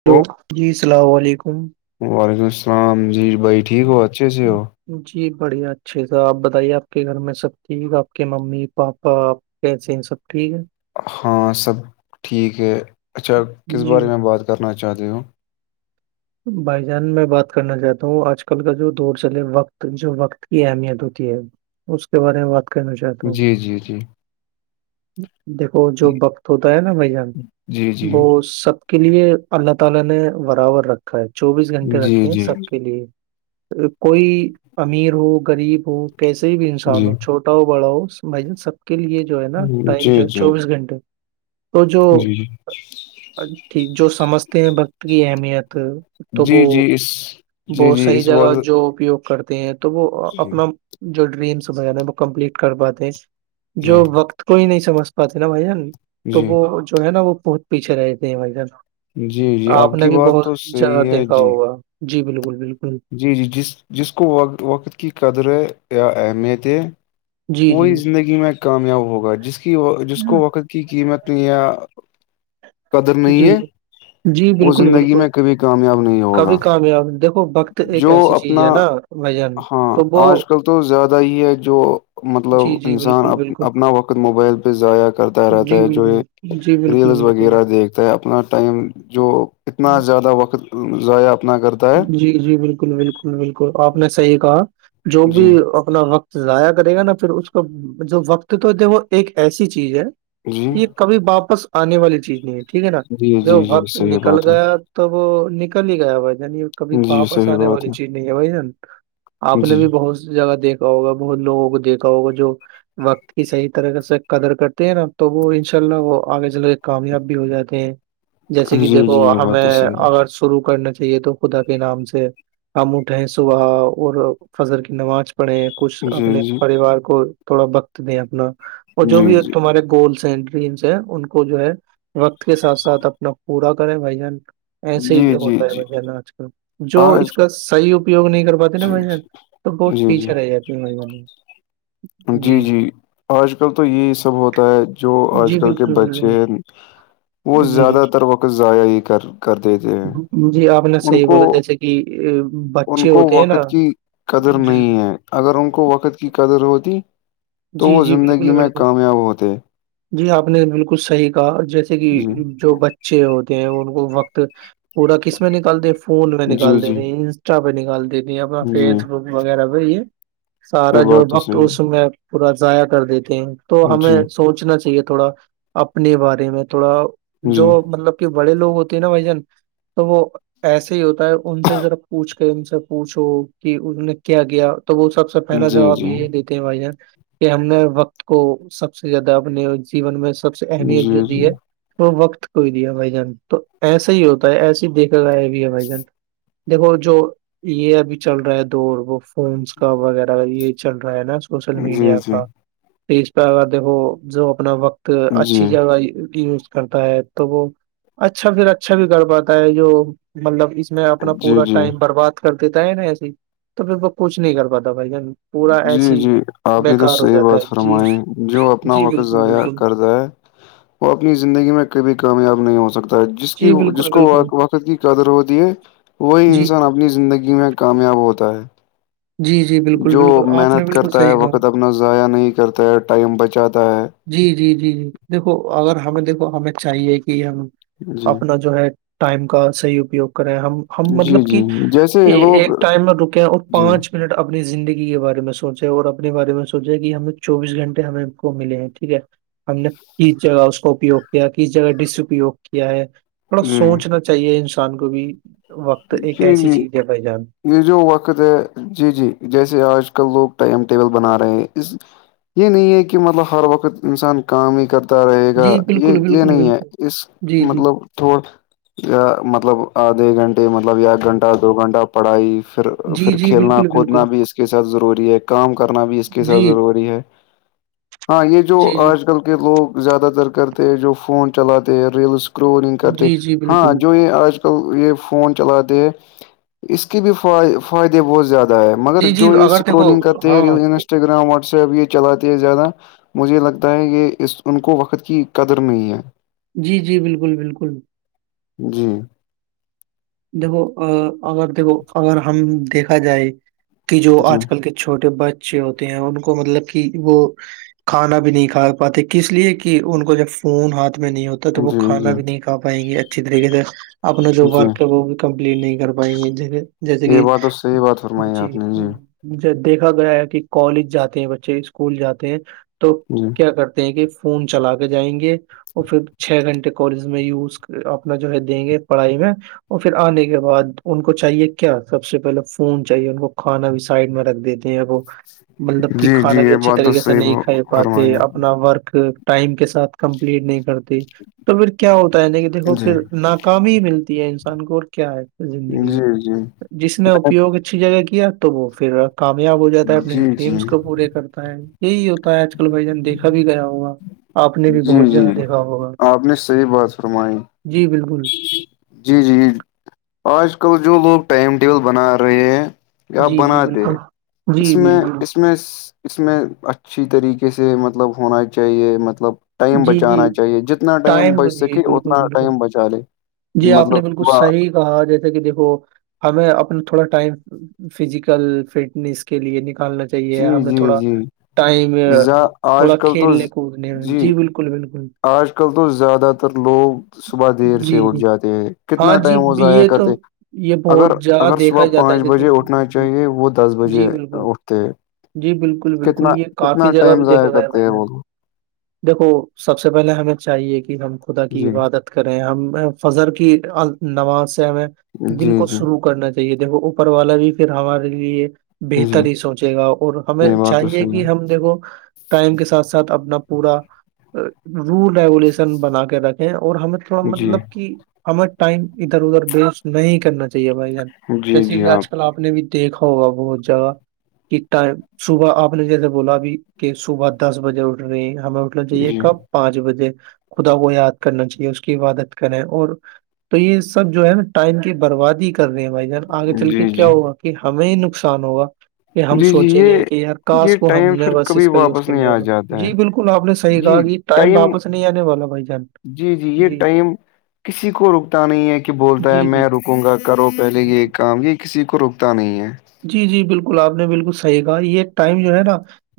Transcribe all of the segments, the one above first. Hello جی السلام علیکم وعلیکم السلام جیر بھائی ٹھیک ہو اچھے سے ہ ہو ہ [inaudible] جی بڑھیا اچھے تھا آپ بتائیے آپ کے گھر میں سب ٹھیک آپ کے ممی پاپا کیسے ہیں سب ٹھیک ہے ہاں سب ٹھیک ہے اچھا کس جی بارے میں بات کرنا چاہ رہتی ہوں بھائی جان میں بات کرنا چاہتا ہوں آج کل کا جو دور چلے وقت جو وقت کی اہمیت ہوتی ہے اس کے بارے میں بات کرنا چاہتا ہوں جی جی جی دیکھو جو وقت ہوتا ہے نا بھ جان جی جی وہ سب [inaudible] جی جی کوئی امیر ہو غریب ہو کیسے بھی انسان جی ہو چھوٹ ہٹاؤ بڑاؤ بھ سب کے لیے جو ہے نا ٹائم جی جو ہے چوبیس گھنٹے تو جی جی جوٹھیک جو سمجھتے ہیں وقت کی اہمیت تو وہ جی جی اس وہ جی جی صحی اس جگہ وال جو اپیگ کرتے ہیں تو وہ جی اپنا جو ڈریمس ہو جا وہ کمپلیٹ کر پاتے ہیں جو جی وقت کوئی نہیں سمجھ پاتے نا بھائی جن تو جی وہ جو ہے نا وہ بہت پیچھے رہتے ہیں بھ جن جی جی آپ کی بات تو ج صحیح ہے دیکھا جی ہوگا جی بالکل بالکل جی جی جس جس کو وقت کی قدر یا اہمیتیں جی جی وہی زندگی میں کامیاب ہوگا جس کی جس کو وقت کی قیمت یا قدر جی نہیں ہے جی وہ زندگی میں کبھی کامیاب نہیں ہوگا آپ دیکو جو اپنا جان ہاں تو وہ آج کل تو زیادہ ہی ہے جو جی مطلب جی انسان بالکل اپ بالکل اپنا وقت موبائل پہ ضائع کرتا رہتا جی ہے جو بالکل یہ جی بالکل ریلز بالکل وغیرہ دیکھتا ہے اپنا ٹائم جو اتنا زیادہ وقت ضائع اپنا کرتا ہے جی جی بالکل بالکل بالکل آپ نے صحیح کہا جو بھی جی اپنا وقت ضائع کرے گا نا پھر اس کو جو وقت تو د وہ ایک ایسی چیز ہے جی یہ کبھی واپس آنے والی چیز نہیں ہے ٹھیک ہے نا جی جو جی جی وقت صحیح نکل بات ہے گیا توب وہ نکل ہی گیا ب یعنی کبھی جی واپس صحیح آنے بات والی چیز نہیں ہے بھائی جان آپ نے جی بھی بہت س جگہ دیک دیکھا ہوگا بہت لوگوں کو دیکھا ہوگا جو وقت کی صح طریقے سے قدر کرتے ہیں نا تو وہ ان شاء اللہ وہ آگے چل کے کامیاب بھی ہو جاتے ہیں جیسے کہ جی جی دیکھو یہ بات تو ہمیں صحیح اگر شروع کرنا چاہیے تو خدا کے نام سے ہم اٹھے صبح اور فضر کی نماز پڑھیں کچھ ہے جی اپنے جی پریوار کو تھوڑا وقت دیں اپنا اور جو جی بھی جی تمہارے گولس ہیں ڈس ہے ان کو جو ہے وقت کے ساتھ ساتھ اپنا پورا کریں بھائی جان ایسے جی ہی جی ہوتا ہے جی بھائی جانا آج کل جو آج اس کا صحیح اپیوگ نہیں کر پاتے نا جی بھائی جان جی تو بہت پیچھے رہ جی ہے مج میں جی جی آج کل تو یہی سب ہوتا ہے جو آج جی کل کے بالکل بچے ہیں وہ بالکل۔ جی زیادہ تر وقت ضائع ہی کر کر دیتے ہیں جی آپ نے ان صحیح کو بولا جیسے کہ ان بچے کو ہوتے ہیں نا وقت کی قدر جی نہیں ہے اگر ان کو وقت کی قدر ہوتی تو جی وہ جی زندگی بالکل میں بالکل کامیاب ہوتے جی آپ نے بالکل صحیح کہا جیسے کہ جی جو ب اچے ہوتے ہیں ان کو وقت پورا کس میں نکالتے فون میں جی نکال جی دیتے ٹا پہ نکال دیتی ہے اپنا جی فیس بک وغیرہ پہ یہ سارا یہ جو بات تو وقت صحیح اس میں پورا ضائع کر دیتے ہیں تو ہے ہمیں جی سوچنا چاہیے تھوڑا اپنے بارے میں تھوڑا جو جی مطلب کہ بڑے لوگ ہوتے ہیں نا بھائی جان تو وہ ایسے ہی ہوتا ہے ان سے ذرا پوچھ کے ان سے پوچھو کہ ان نے کیا کیایا تو وہ سب سے س سے جی پہلا جی جواب یہ دیتے ہیں بھائی جان کہ ہم نے وقت کو سب سے زیادہ اپنے جیون میں سب سے اہمیت جو جی جی دی ہے وہ وقت کو ہی دیا بھائی جان تو ایسا ہی ہوتا ہے ایسے ہی دیکھے گا ہے اب ہم بھائی جنٹ دیکھو جو یہ ابھی چل رہا ہے دور وہ فونس کا وغیرہ یہ چل رہا ہے نا سوشل جی جی میڈیا کا تو اس پہ اگر دیکھو جو اپنا وقت تو جی اچھی جگہ گ کرتا ہے تو وہ اچھا پھر اچھا بھی کر پاتا ہے جو مطلب اس میں اپنا جی پورا جی ٹائم برباد کرتےتا ہے ن ای تو پھر کچھ نہیں کر پاتتا بھائی ج جی جی آپ نے تو صحیح جاتا بات ہے جی فرمائی جو اپنا جی وقت بالکل ضائع بالکل کرتا ہے وہ اپنی زندگی میں کبھی کامیاب نہیں ہو سکتا جس کی جی جس بالکل کو بالکل وقت کی قدر ہوتی ہے وہی جی انسان اپنی زندگی میں کامیاب ہوتا ہے جی جی بالکل بالکل آپ نے بالکل صحیح کہا اپتنا ضائع نہیں کرتا ہے ٹائم بچاتا ہے جی جی جی جی دیکھو اگر ہمیں دیکھو ہمیں چاہیے کہ ہم جی اپنا جو ہے ٹائم کا صحیح اپیوگ کریں ہم ہم جی مطلب جی کہ جیسے لوگ ایک ٹائم میں رکے ہیں اور جی پانچ منٹ اپنی زندگی کے بارے میں سوچیں اور اپنے بارے میں سوچیں کہ ہمیں چوبیس گھنٹے ہمیں کو ملے ہیں ٹھیک ہے ہم نے کس جگہ اس کو اپیوگ کیا کس جگہ ڈسیوگ کیا ہے بڑا جی سوچنا چاہیے انسان کو بھی وقت ایک جی ایسی جی چیز ہے بائی جان یہ جو وقت ہے جی جی جیسے آج کل لوگ ٹائم ٹیبل بنا رہے ہیں اس یہ نہیں ہے کہ مطلب ہر وقت انسان کام ہی کرتا رہے گا جی یہ بالکل یہ بالکل نہیں ہے بالکل اس جی جی مطلب تھوڑ مطلب آدھے گھنٹے مطلب ایک گھنٹہ دو گھنٹہ پڑھائی پھر جی پھر جی کھیلنا بالکل کودنا بالکل بھی اس کے ساتھ ضروری ہے کام کرنا بھی اس کے ساتھ جی ضروری ہے [unintelligible] ہاں یہ جو جی جی آج کل کے لوگ زیادہ تر کرتے ہیں جو فون چلاتے ہیں ریلس کرنگ کرتے جی جی ہاں بالکل جو یہ آج کل یہ فون چلاتے ہیں اس کے بھی ف فائدے بہت زیادہ مگر جی جی جو یہ اگر دیکھو اسکرولنگ کرتے ہیں ہاں ریل انسٹاگرام واٹس ایپ یہ چلاتے ہے زیادہ مجھے لگتا ہے یہ اس ان کو وقت کی قدر نہیں ہے جی جی بالکل بالکل جی دیکھو اگر دیکھو اگر ہم دیکھا جائے کہ جو جی آج کل کے چھوٹے بچے ہوتے ہیں ان کو مطلب کہ وہ کھانا بھی نہیں کھا پاتے کس لیے کہ ان کو جب فون ہاتھ میں نہیں ہوتا تو وہ جی کھانا بھی جی نہیں کا پائیں گے اچھی طریقے سے اپنا جو جی ہے وہ بھی کمپلیٹ نہیں کر پائیں گے ج جیسے یہ کہ بات تو صحیح بات فرمائی ج آپ نے جی ج دیکھا گیا ہے کہ کالج جاتے ہیں بچے اسکول جاتے ہیں تو جی کیا کرتے ہیں کہ فون چلا کے جائیں گے وہ پھر چھ گھنٹے کالج میں یز اپنا جو ہے دیں گے پڑھائی میں اور پھر آنے کے بعد ان کو چاہیے کیا سب سے پہلے فون چاہیے ان کو کھانا بھی سائڈ میں رکھ دیتے وہ مطلب کہ جی جی کھانا بھی یہ اچھھی بات تو طریقے سے صحیح نہیں کھا فرمائی پاتے آپ اپنا ورک ٹائم کے ساتھ کمپلیٹ نہیں کرتی تو پھر کیا ہوتا ہے کہ نے دیکھو جی پھر ناکامی ملتی ہے انسان کو اور کیا ہے زندگی میں جی جی جس نے اپیوگ اچھی جگہ کیا تو وہ پھر کامیاب ہو جاتا ہے اپنے جی ڈریمس جی کو پورے کرتے ہوتا ہے یہی ہوتا ہے آج کل بھائی جان دیکھا بھی گیا ہوا آپ نے بھی جی بہت جیاگہ جی دیکھا ہوگا آپ نے صحیح بات فرمائی جی بالکل جی جی آج کل جو لوگ ٹائم ٹیبل بنا رہے ہیں یا جی جی بنا دے بالکل جی اس میں بالکل اس اس میں اس میں اچھی طریقے سے مطلب ہونا چاہیے مطلب ٹائم جی جی بچانا چاہیے جتنا ٹائم بچ جی سکے بالکل اتنا بالکل ٹائم بچ جی آپ نے مطلب بالکل صبح صحیح کہا جیسے کہ دیکھو ہمیں اپنا تھوڑا ٹائم فزیکل فٹنیس کے لیے نکالنا چاہیے چاہیے جی ہمیں جی تھوڑا جی ٹائم آج تھوڑا کل تو کھیلنے کودنے میں جی جی بالکل بالکل آج کل تو زیادہ تر لوگ صبح دیر سے جی اٹھ جی جاتے ہیں ہاں کتنا ٹائم جی وہ ضائع یہ تو کرتے یہ اگر بہت جگہ اگر صبح دیکھا جاتا ہے پانچ جیسے بجے اٹھنا چاہیے وہ دس بجے جی بالکل اٹھتے ہے جی بالکل کتنا بالکل یہ کتنا کافی جگہ ٹائم بھی ضایا دیکھا گیا ہے کرتے میں ہیں نے وہ دیکھو سب سے پہلے ہمیں چاہیے کہ ہم خدا کی جی عبادت کریں ہم فضر کی نماز سے ہمیں دن جی کو جی شروع کرنا چاہی چیے دیکو اوپر والا بھی پھر ہمارے لیے جی بہتر ہی سوچے گا اور ہمیں یہ بات تو چاہیے صحیح کہ ہم دیکھو ٹائم کے ساتھ ساتھ اپنا پورا رول ریگولیشن بنا کے رکھیں اور ہمیں تھوڑا ہے جی مطلب کہ ہمیں ٹائم ادھر ادھر ویسٹ نہیں کرنا چاہی ی ہے بھائی ج جی ویسے جی کہ آج کل آپ نے بھی دیکھا ہوگا بہت جگہ کہ ٹائم صبح آپ نے جیسے بولا اب کہ صبح دس بجے اٹھ رہے ہیں ہم نا چاہیے جی کب پانچ بجے خدا وہ یاد کرنا چاہیے اس کی عبادت کریں اور تو یہ سب جو ہے نا ٹائم کی بربادی کر رہے ہیں بھائی جان آگے چل کے جی کیا جی ہوا کہ ہمیں ہی نقصان ہوگا کہ ہم جی جی سوچیں گے یہ کہ یار کاس یہ کو ہم ٹائم نے پھر بس کبھی اس کا یوز واپس کر نہیں لیا آ ہوگا جاتا ہے جی بالکل آپ نے گا جی کہ ائم ٹائم واپس نہیں آنے والا بھائی جان جی یہ جی ٹائم کسی کو رکتا نہیں ہے کہ بولتا ہے جی میں جی رکوں گا کرو پہلے یہ کام یہ کسی کو روکتا نہیں ہے جی جی بالکل آپ نے بالکل صحیح کہا یہ ٹائم جو ہے نا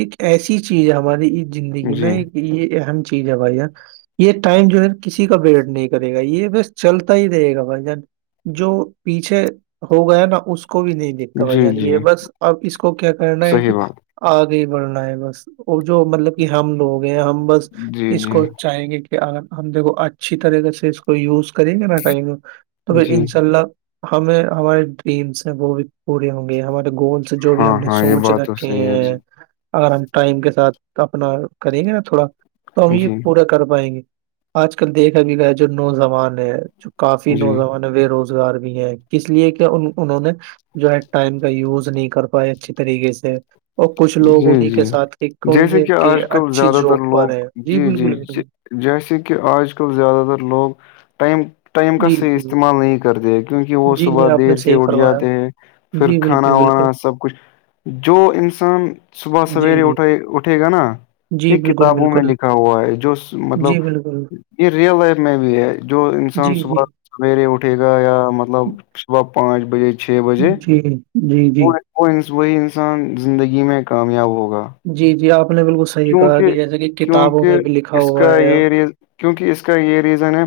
ایک ایسی چیز ہے ہماری زندگی میں جی ایک یہ اہم چیز ہے بھائی یہ ٹائم جو ہے نا کسی کا ویٹ نہیں کرے گا یہ بس چلتا ہی رہے گا بھائی جان جو پیچھے ہو گیا نا اس کو اس کو بھی نہیں دیکھتا بھائی جی جان جی یہ بس اب اس کو کیا کرنا ہے کہ صحیح بات آگے بڑھنا ہے بس وہ جو مطلب کہ ہم لوگ ہیں ہم بس جی اس جی کو چاہیں گے کہ کہ اگر ہم دیکھو اچھی طریقے سے اس کو یوز کریں گے نہ کہیں گے تو پھر جی انشاء اللہ ہمیں ہمارے ڈریمس ہیں وہ بھی پوری ہوں گی ہمارے گولس جو بھی ہم ہاں نے ہاں یہ سوچ را بات تو کہ صحیح ہے جی اگر ہم ٹائم کے ساتھ اپنا کریں گے نا تھوڑا تو ہم یہ جی پورا کر پائیں گے آج کل دیکھا بھی گا جو نوجوان ہے جو کافی جی نوجوان بے روزگار بھی ہے اس لیے کیا انہوں نے جو ہے ٹائم کا یوز نہیں کر پاائے اچھی طریقے سے اور کچھ لوگ جی انہیں کے جی ساتھ ایک کون جیسے سے کہ آج کل اچھی زیادہ جاب تر لوگ پر ہیں جی بالکل بالکل جیسے کہ آج کل زیادہ تر لوگ ٹائم ٹائم کا جی صحیح جی استعمال نہیں کرتے ہیں کیونکہ وہ جی جی صبح آپ دیر نے سے صحیح اٹھ فرمایا جاتے ہیں پھر جی کھانا بالکل بالکل وانا سب کچھ جو انس شان صبح جی سویرے جی اٹھے اٹھے گا نا جی ایک بالکل کتابوں میں بالکل لکھا ہوا ہے جو جی بالکل مطلب یہ ریئل لائف میں بھی ہے جو جی انسان جی صبح سویرے اٹھے گا یا مطلب صبح پانچ بجے چھ بجے جی جی جی وہ وہی انسان زندگی میں کامیاب ہوگا جی جی آپ نے بالکل صحیح کہا کیونکہ کہ جیسے کہ کتابوں کیونکہ میں بھی لکھا اس ہوا کا ہے یہ ریز کیونکہ اس کا یہ ریزن ہے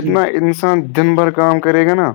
جی انسان دن بھر کام کرے گا نا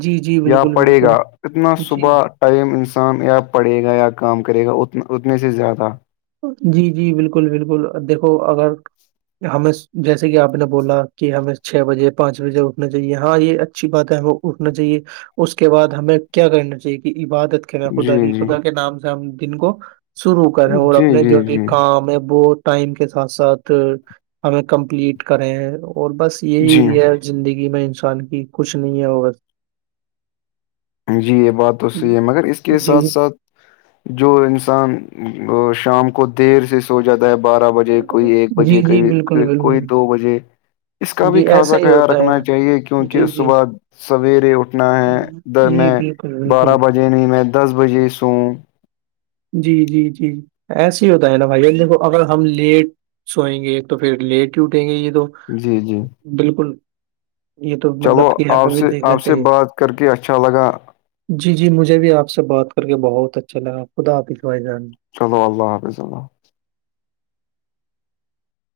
جی جی یا بالکل پڑے گا بالکل اتنا جی صبح قم انسان یا پڑھے گا یا کام کرے گا ا اتنے سے زیادہ جی جی بالکل بالکل دیکھو اگر ہمیں جیسے کہ آپ نے بولا کہ ہمیں چھ بجے پانچ بجے اٹھنا چاہیے ہاں یہ اچھی بات ہے ہمیں اٹھنا چاہیے اس کے بعد ہمیں کیا کرنا چاہیے عبادت جی خدا کی جی خدا کے نام سے ہم دن کو شروع کریں جی اور جی جی ہمیں وہ ٹائم کے ساتھ ساتھ ہمیں کمپلیٹ کریں اور بس جی یہی ہے زندگی میں انسان کی کچھ نہیں ہے وہ بس جی یہ بات تو صحیح ہے مگر اس کے جی ساتھ ساتھ جو انسان شام کو دیر سے ہو جاتا ہے بارہ بجے کوئی ایک جی بجے جی بالکل کوئی کوئی بالکل دو بجے اس کا بھی جی ایسا خاصا ہی خیال ہوتا ہے رکھنا چاہیے جی کیونکہ جی صبح سویرے اٹھنا ہے ادھر جی میں بالکل بارہ بالکل بجے نہیں میں دس بجے سووں جی جی جی جی ایس ہی ہوتا ہے نا بھائی دیکھو اگر ہم لیٹ سوئیں گے تو پھر لیٹ ہی اٹھیں گے یہ دو جی جی بالکل یہ تو مطلب چلو کہ یہاں پہ آپ بھی سے دیکھنا آپ سے چاہیے بات کر کے اچھا لگا جی جی مجھے بھی آپ سے بات کر کے بہت اچھا لگا خدا حاپظ بھائی جان چلو اللہ حافظ اللہ